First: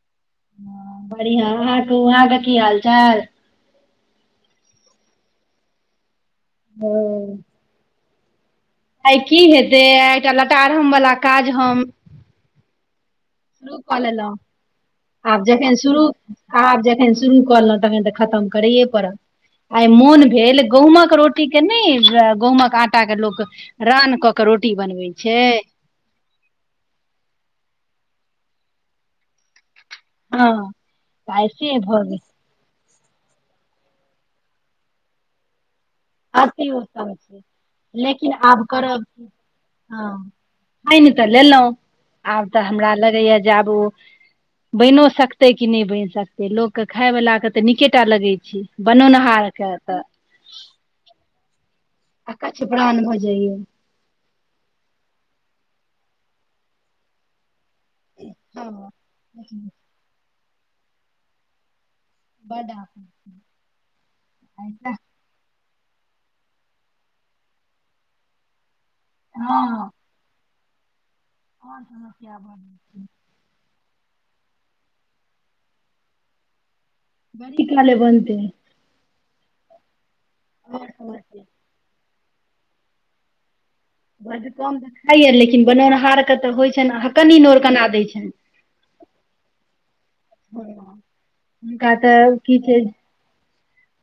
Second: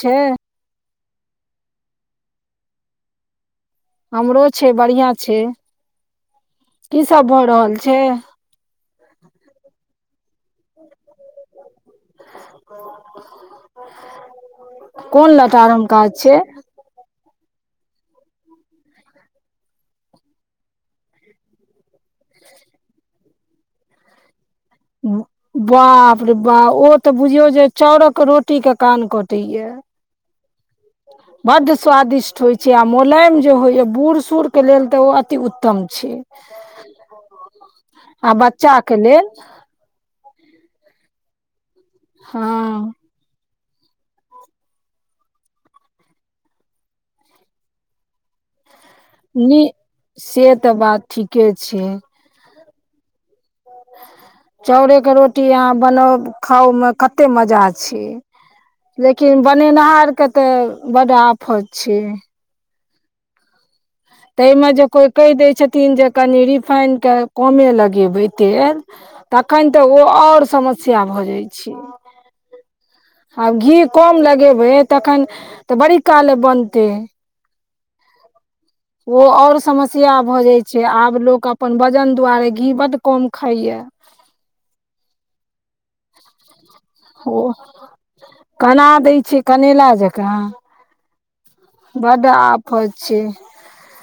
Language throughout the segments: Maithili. छै बढ़िआ वहाँ तू वहाँकेँ कि हाल चाल हमरो छै बढ़िया छै कि सभ हँ भऽ रहल छै आइ कि हेतै आ एकटा लटारम वला काज हम आ शुरू कऽ लेलहुँ आब जखन लटारम शुरू काज छै आब खना शुरू करलहुँ तखन तऽ खतम करैए पड़त आइ मोन भेल गहूँमक रोटी के ने गहूँमक आटा के लोक रान कऽ कर रोटी बने। बाप रे बा ओ तऽ बुझियो जे चाउरक रोटीके कान कटे या ह बड़ स्वादिष्ट होइ छै छै आ मोलायम जे होइए बूढ़ सूढ़के लेल तऽ ओ अति उत्तम छै अति उत्तम छै लेकिन आ आब बच्चा के करब की? लेलऽ हँ पान नहि तऽ लेलहुँ आब तऽ हँ हमरा लगैए जे आब आ बनो सकतै क नहि बनि सकतै लोकके खाय वला के तऽ निकेटा लगै छै नी बनौनहारके त से तऽ बात ठीके छै। आकाछपड़ान भऽ जाइए चाउरे के रोटी यहा बनाउ खाउ मे कते मजा छै लेकिन बनेनिहार के तऽ बड़ आफत छी बडा ताहिमे जे कोई कहि दै छथिन जे कनि रिफाइन के कमे लगेबै तेल। तखन त ओ आऔर समस्या भऽ जाइत छै हन समस्या बन। आब घी कम लगेबै तखन त बड़ी काल बनतै बड़ काले बनते। ओ और समस्या भऽ जाय छै आओर आब समस्या लोक अपन वजन दुआरे घी बड़ कम खाइया बड़ कम तऽ खाइय लेकिन बनौनिहार के तऽ होइ छै ने हकनि नोर केना दैत छै केना दै छियै कनैल जख हुनका बड्ड तऽ कि छै आफत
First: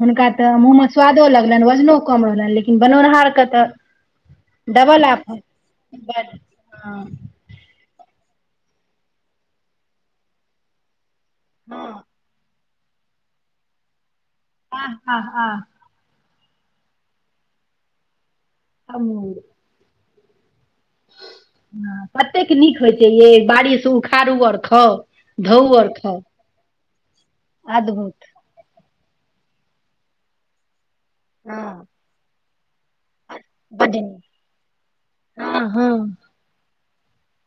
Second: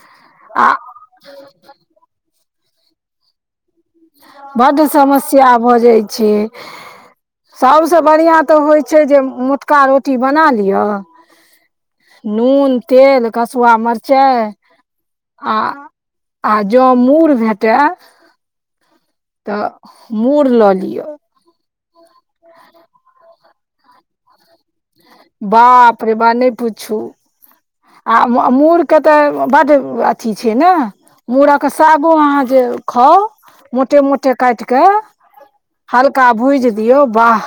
हुनका त आ माछ स्वादो लगलनिन वजनो कम रहलनि लेकिन बनौनिहारके त बड़ समस्या भऽ जाइ छै बड हँ सभसँ बढ़िआ तऽ होइ छै जे मोटका रोटी बना लिआ हँ नून तेल कसुआ मिरचाइ। ह ह आ जो मूड़ भेटै ह। त मूड़ लऽ लियऔ हँ कतेक नीक होइ छै या बारिश उखाड़ू आर खाउ धोउ आओर बाप रे खाउ वाह नहि पूछू आ अद्भुत आ मूरके तऽ बड़ अथी छै ने मूरक हँ सागो अहाँ जे खाउ बड मोटे नीक मोटे काट के हँ हँ हल्का। भुजि दियऔ बाह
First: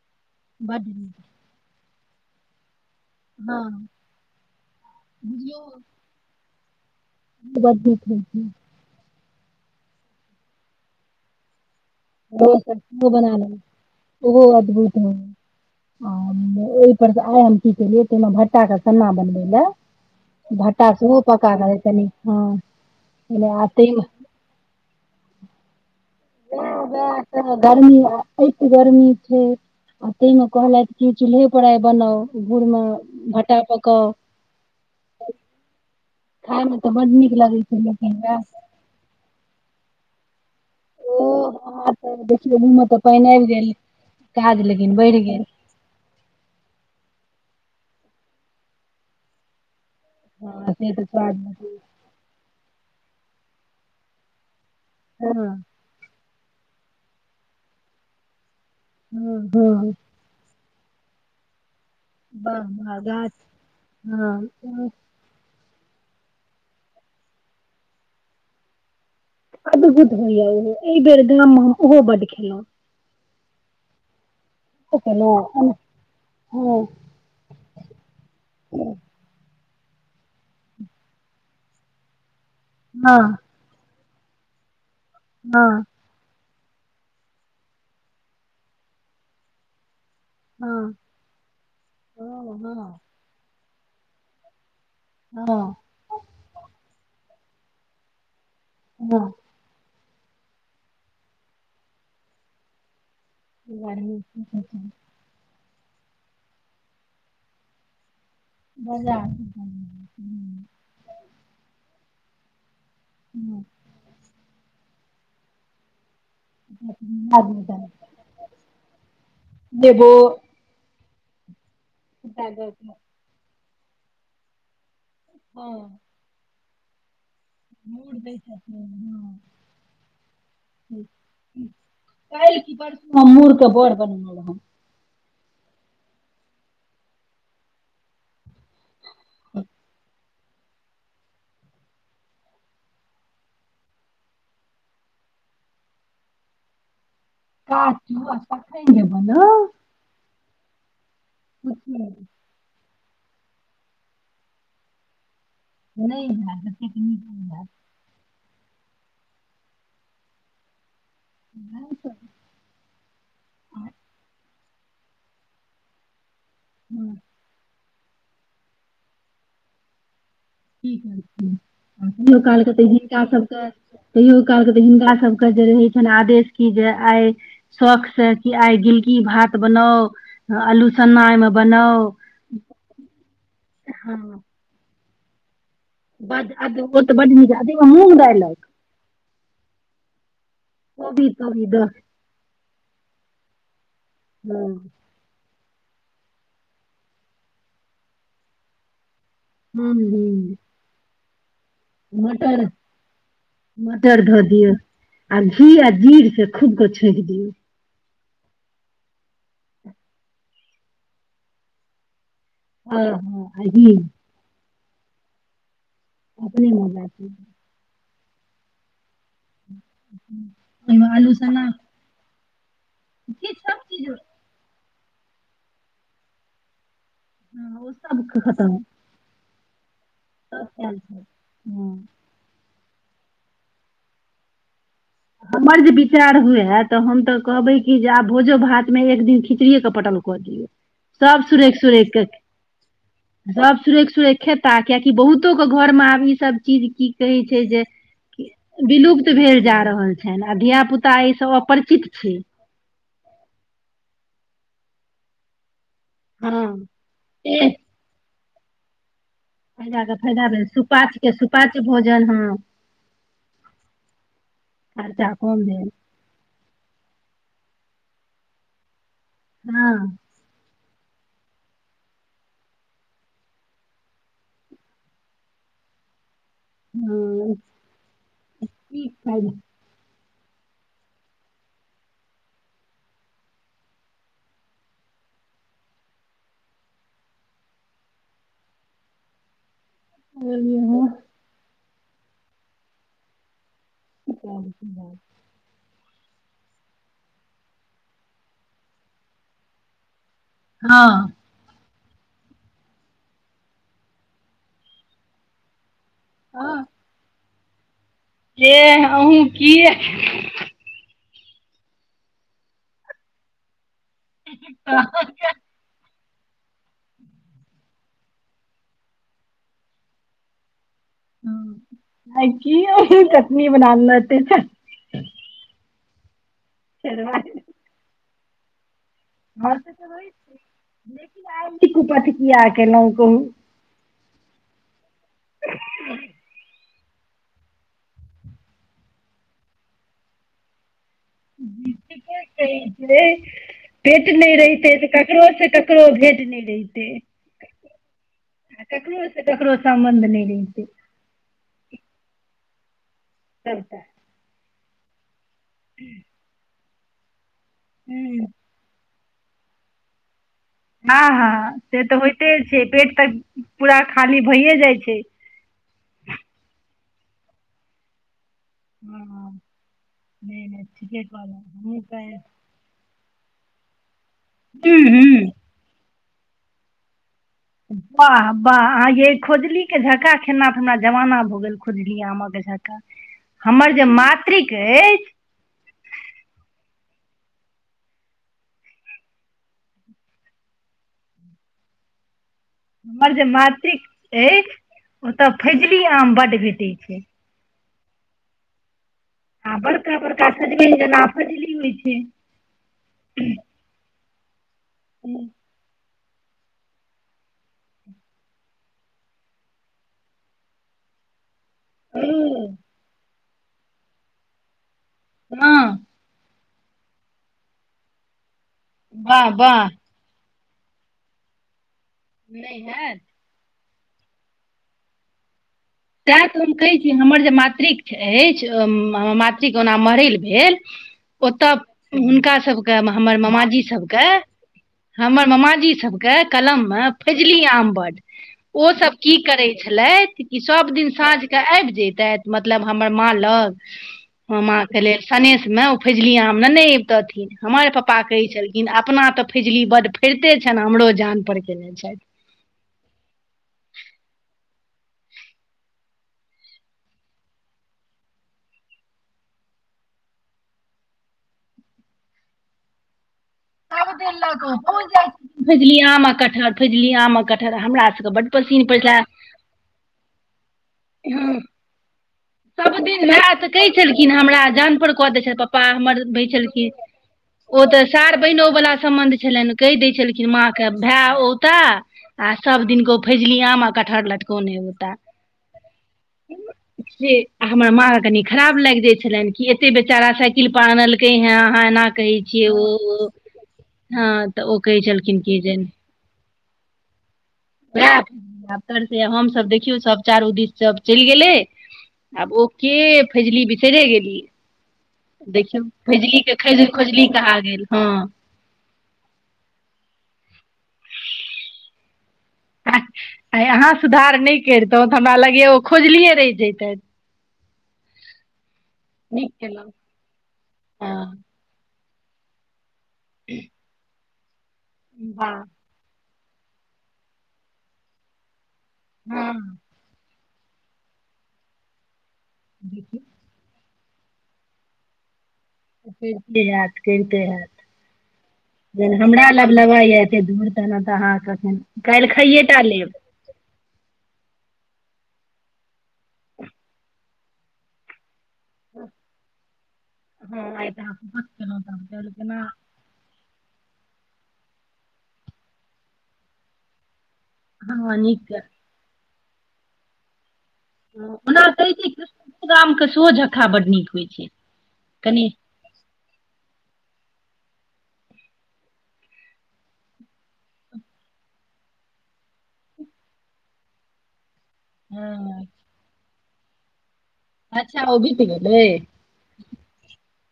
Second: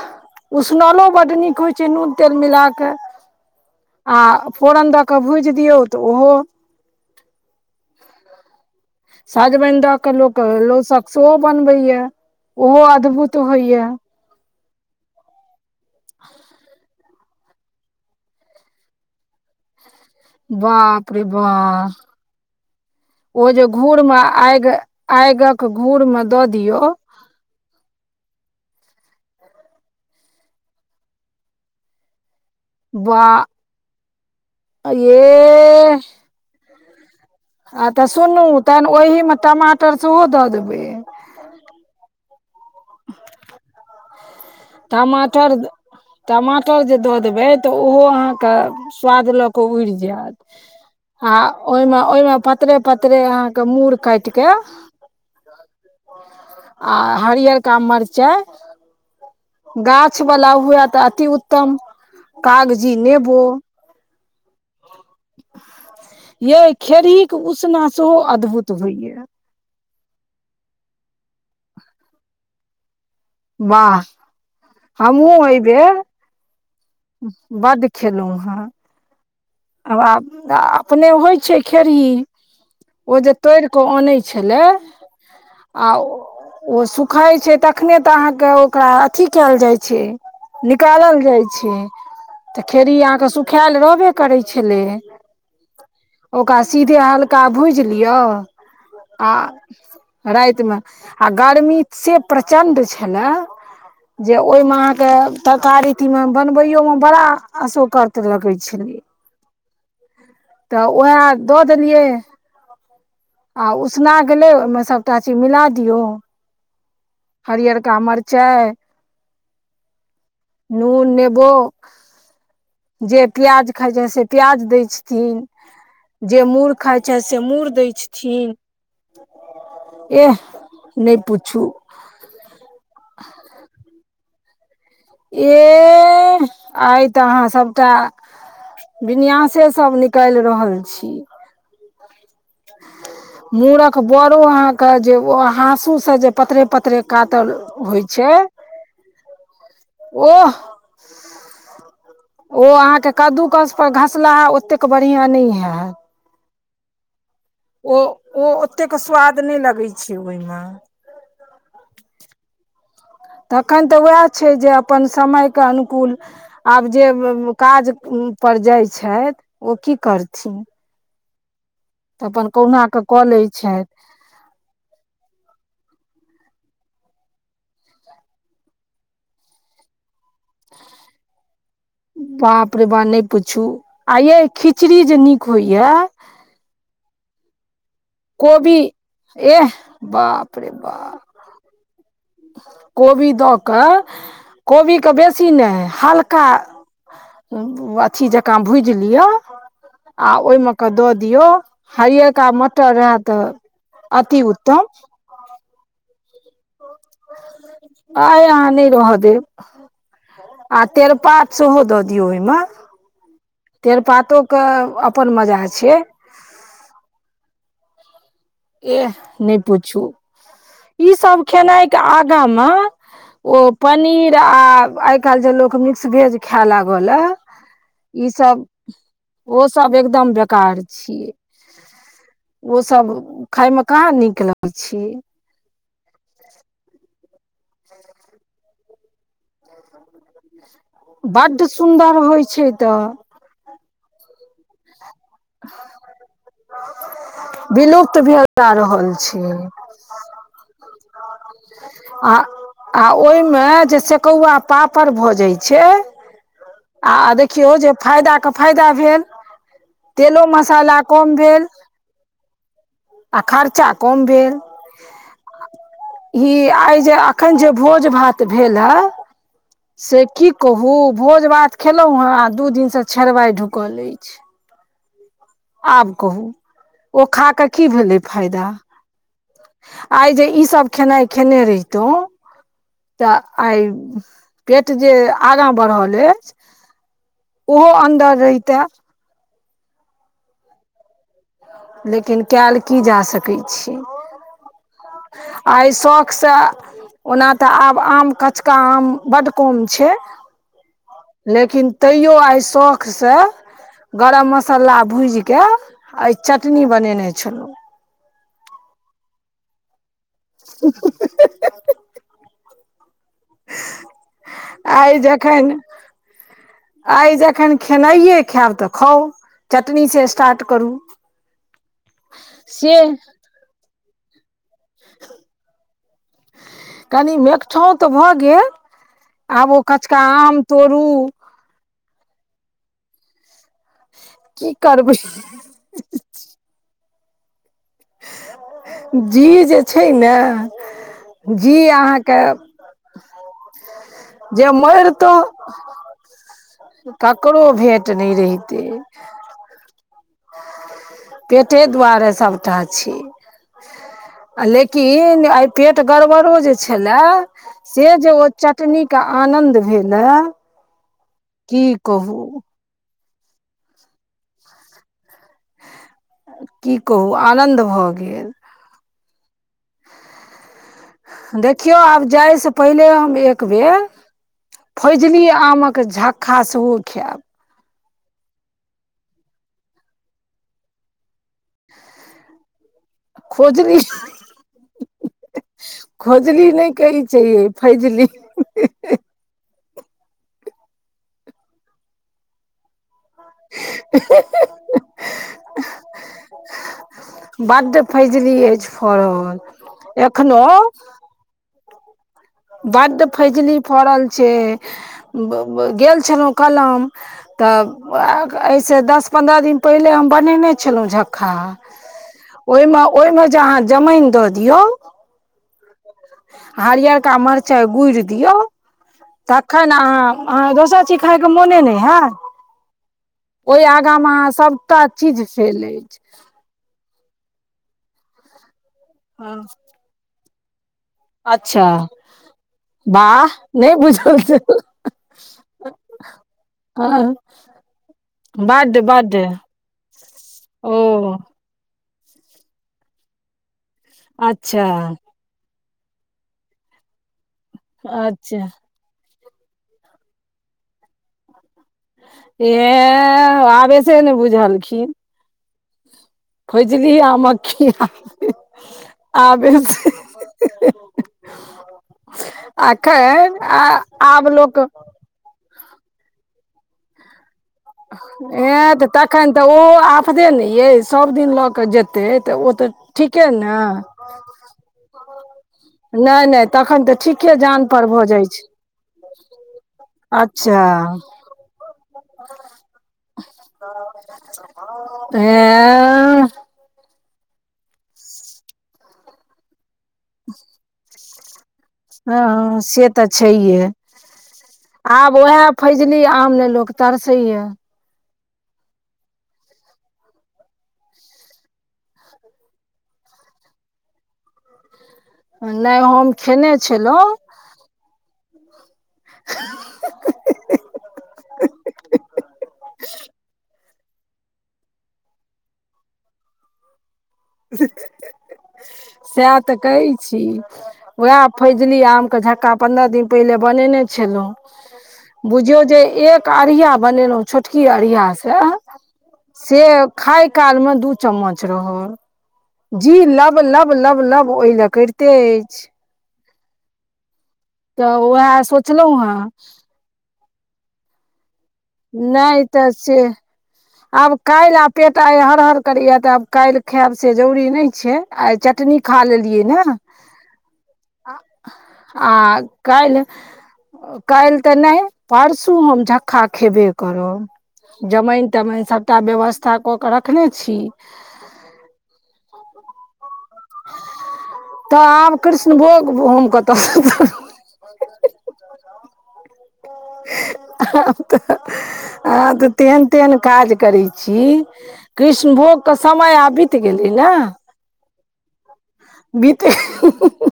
उसनलो बड़ नीक होइ छै नून तेल मिला कऽ हँ अ फोरन दऽ कऽ भूजि दियौ तऽ ओहो ब सजमनि दय के लोक लऽ सक्स बनबै या सब ओहो सेहो बना अद्भुत लेब होइए ओहो अद्भुत नहि। आ ओहि पर आइ हम की केलियै ताहि भटटा के सन्ना बनबे ले भटा [unintelligible] बाप रे बा सूपकागतनी हँ त आग आगक घूर मे दऽ दियौ ह [inaudible] गर्मी ए गर्मी छै आ ताहि मे कहलथि क चूल्हे आई बनाओ गुुरमा [inaudible] बाह ये खायमे तऽ बड नीक लगैत छै आ तऽ लेकिन वएह सुनू तहन ओहिमे टमाटर सेहो दऽ देबै ओ [inaudible] अहाँ तऽ देखियौ घूम तऽ पानि आबि गेल काज लेकिन बढ़ि गेल टमाटर टमाटर जे दऽ देबै तऽ ओहो अहाँके स्वाद लऽ कऽ उड़ जायत हँ से तऽ आ स्वाद ओहिमे ओहिमे पतरे पतरे अहाँके मूर काट के ह [inaudible] आ हरिहरियका का मिरचाइ ह ह माछ वला हुए तऽ अति उत्तम वाह कागजी वाह गाछ नेबो हँ ये खेड़हीक के उसना सेहो अद्भुत होइया अद्भुत होइया [unintelligible] एहि बेर गाम मे हम ओहो बड्ड खेलहुं वाह ना हँ [inaudible] बढढ खेलहुॅं हेँ आ अपने होइ छै खेड़ही ओ जे तोड़िके केऽ अनै छलै हँ हँ आ ओ सुखाय छै तखने तऽ अहाँके ओकरा अथी कयल जाइ छै हँ निकालल जाइ छै तऽ खेड़ हँ अहाँके सुखायल रहबे करै छलै हँ ओकरा सीधे हल्का भूजि लियौ हँ आ रातमे आ गर्मी से प्रचण्ड छलए ने गर्मी जे ओहमे अहाँके तरकारी मे बनवयो मे बड़ा अशोककत लगे छै बजार तऽ वएह दऽ देलियै रहै आ उसना गेलै ओहमे सभटा चीज मिला दियौ [inaudible] हरियरका हँ मरचाइ, नेबो नून नेबो [unintelligible] जे प्याज खाय छै से प्याज दय छथिन हँ जे मुर खाय छै से मुर जे मूड़ दै छथिन हँ येह नै पूछू हम मुरके बड़ बनेने रहौं एह आइ तऽ अहाँ सभटा विन्यासे सब निकाल रहल छी मूरक बरो अहाँके जे हाँसू से जे पतरे पतरे पातर होइ काचू छै, आ तखन जे बनाउ ओह! [unintelligible] ओ अहाँकेँ कद्दू कस पर घसलाहा ओतेक बढ़िया नहि हैत नहि हैत ओतेक नीक नै हैत ओ ओतेक स्वाद नै लगैछै ओइमे [unintelligible] अखन तऽ उएह छै जे अपन समय के अनुकूल आब जे हँ काज पर जाय छथि ओ की करथिन तऽ दु अपन साल सऽ तऽ कहुना कऽ हिनका कऽ लै सभके छथि कहियो कालके तऽ हिनका सभके जे रहै छनि आदेश कि जे आइ सख कि आइ गिलकी भात बनाउ अल्लू सन्ना ओइमे बनाउ, बाप रे बा नहि पूछू ह आ ये खिचड़ी जे नीक होइ। [unintelligible] कबी एह, बाप रे बाप [unintelligible] कोबी दऽ कऽ हँ कोबी कऽ बेस तिनै हल्का, अथी जकाँ भूजि लिआ हूं आ हूं ओइमेक दऽ दियौ। हयिका मटर रहए त मटर धऽ दियौ अतिउत्तम घी आ जीर से खूब कऽ छैंक दियौ अइ अहाँ नहि रह देब आ तेरपात सेहो दऽ दियौ ओइमे हँ हँ आ घी तेड़पातोके अपन मजा छै अपने मजा छै। एह नहि पूछू, ओहिमे ई आलू सभ सना खेनाइ के आगा मे जे ओ सब चीज पनीर आ आइ काल्हि जे लोक मिक्स भेज खैए लागऽ ले ह ओइ सभके खतम ओ सभ एकदम सब बेकार खायल छै छियै, हँ ओ सभ खायमे कहाँ नीक लगै छै हमर जे विचार हुए हम तऽ कहबै कि जे आब भोजो भातमे एक दिन खिचड़िएके पटल कऽ दियौ बड़ सुन्दर होइ छै तऽ सभ सुरेक सूरेक खेता कियकि बहुत तौ के घर मे आब ई सभ चीज की कहै छै जे विलुप्त भेल जा रहल विलुप्त छै भेल जा कह छनि आ धिया पुता एहि सभ अपरिचित छी आ आ ओहिमे जे सेकौआ पापड़ भऽ जाइ छै। हँ आ देखियौ जे फायदा के फायदा भेल। फायदा के तेलो फायदा भेल मसाला सुपाच्यके कम भेल सुपाच्य भोजन ह आ खर्चा कम भेल। खर्चा कम भेल इ आइ जे अखन जे भोज भात भेल ह हँ से कि कहू भोज भात खेलहुँ हे आ दू दिनसँ छेरवाइ ढुकल अछि आब कहू ओ खा हँ क कि भेलै फायदा की फायदा आइ जे ई सभ खेनाइ खेने रहितहु त आइ पेट जे आगाँ बढ़ल अछि। ओहो अन्दर रहिते। ह। लेकिन कायल की जा सकैत छै [unintelligible] आ एहि शौखसँ ओना तऽ आब आम कचका आम बड कम छै हँ लेकिन तैयो आइ शौखसँ गरम मसाला भूजि केऽ आई चटनी बनेने छलौ येह अहूँ कि ह [unintelligible] आइ जखैन आइ जखन खेनाइये खायब तऽ खाउ चटनी से स्टार्ट करू आई की से ओ चटनी बनाना [unintelligible] कनी चरबा मेठाँ तऽ भऽ गेल आब हम ओ तऽ कचका रहै छी, आम तोड़ू लेकिन आइ ई कुपथ कीया केलौ कहु की करबै जी जे छै ने जी अहाँके ठीके कहै छै भेट नहि जे रहितै तऽ मरतो ककरो से ककरो भेट नहि रहितै ककरो भेट नय रहि ते केकरो से ककरो सम्बंध नय रैहितै पेटे दुआरे सभटा छै सबटा लेकिन आइ पेट गड़बड़ो जे छएला से जे ओ चटनी के आनंद भेलाय हँ हँ से तऽ होइते छै पेट तऽ पूरा खाली भए जाइ छै की कहू आनन्द भऽ गेल हँ नय नय ठिके देखियौ आब जाय स पहिले हम एक बेर हूँ फैजली हूँ आमक झ खासहु खायब वाह वाह आ यै खोजलीे झक्का खेना तऽ हमरा जमाना भऽ गेल खोजली आम के झक्का हमर खोजली जे मातृक ऐछि खोजली नय कहै छैै यई फैजली हमर जे मातृक अय ओतय फैजली आम बड्ड भेटै छै बड्ड फैजली अछि फड़ल एखनो फैजली होइ छै बड्ड फैजली फड़ल छै गेल ब छलहुँ कलम तऽ एहिसँ दस पन्द्रह दिन पहिले हम बनेने छलौ झखा ओ ओईमे ओईमे जे अहाँ जमैन दऽ दियौ हँ हरियरका मरचाइ गुड़ि दियौ वाह वाह तखन अहाँ अहाँके दोसर चीज खाइके मोने नय हएत नय हयत ओय आगा मे अहाँ सभटा चीज सेल अछि तैँ तऽ हम कहैत छी हमर जे मातृक अछि हँ मातृ के ओना मरैल भे। ओतऽ अच्छा हुनका सभके हमर वाह मामाजी नहि सभके बुझल छल हमर मामाजी सभके कलममे हँ फजली आम बड़ बड्ड ओसभ कि बड्ड करै छलथि कि सभ ओ दिन साँझ के आबि जतै मतलब हमर माँ लग माँ अच्छा ख लेल सनेशमे ओ फैजली आम ने नहि अबितथिन हमर पापा कहै अच्छा छलखिन अपना त फिजली बड़ फरिते छनि हमरो जानपर कने छथि हे आबेसे नै बुझलखिन। फजली आम कि आब। एखन आ। आब लोक जली आ कटहर फजली आह। ए तऽ तखन ओहो आफदे ने यइ सभ दिन लऽ कऽ जेतै हतै तऽ ओ तऽ सब दिन ठीके भाय तऽ न कहै छलखिन हमरा अजान पर कऽ द छथि पापा हमर भी नहि नहि छलखिन तखन तऽ ठीके ओ जान तऽ पर भऽ सार जाइ छै बहिनो वाला सम्बंध छलनि। कहि दै छलखिन अच्छा माँके भाय औत आ सभ दिन ग ओ फेजली आम आ कटहर लटकोने होता अहे हमर माँ कनी खराब लागि जाय छलनि कि एते बेचारा साइकिल पर आनल है अहाँ एना कहै हँ छियै से तऽ ओ छैहे हँ तऽ ओ कहै छलखिन जे ने आम ने लोको तरसे या एर से हमसभ देखियौ सभ चारू दिस सभ चलि गेलै आब ओके फजली बिचरे गेली। नहि हम देखियौ खेने खजली खोजली छलहुँ कह गेल ह [unintelligible] आइ अहाँ सुधार नहि करितहुँ त हमरा लगैया ओ खोजलिये रहि जैतै नीक सएह त केलहुँ कहै छी उएह हँ फैजली आम के झक्का पन्द्रह दिन पहिले बने छलहुँ वाह बुझियौ जे एक अरिया बनेलहुँ छोट कि अरिया हँ से खाय काल मे दू चम्मच रहल जी लब लब लब ओहि लऽ करिते अछि करिते हैत करिते तऽ उएह सोचलहुँ हयैत हेँ हमरा लभ लबा दूर त ने तऽ अहाँ कऽ काल्हि खाइये नहि टा तऽ लेब से आब काल्हि आ पेट आइ हरहर करैय तऽ आब काल्हि खायब से जरूरी नहि छै आइ चटनी खा लेलियै न हँ आ। आ कएल काल्हि तऽ नहि परसू हम झक्का खेबे करब हँ जमाइन। नीक तमाइन सभटा व्यवस्था कऽ के रखने छै ओ कैामके त आब कृष्णभोग हम कतहु [inaudible] त अहाँ तऽ तेहन तेहन काज करैत छी हँ कृष्णभोग के समय आबीत गेलै न अच्छा ओ बीत गेलै बीते [unintelligible]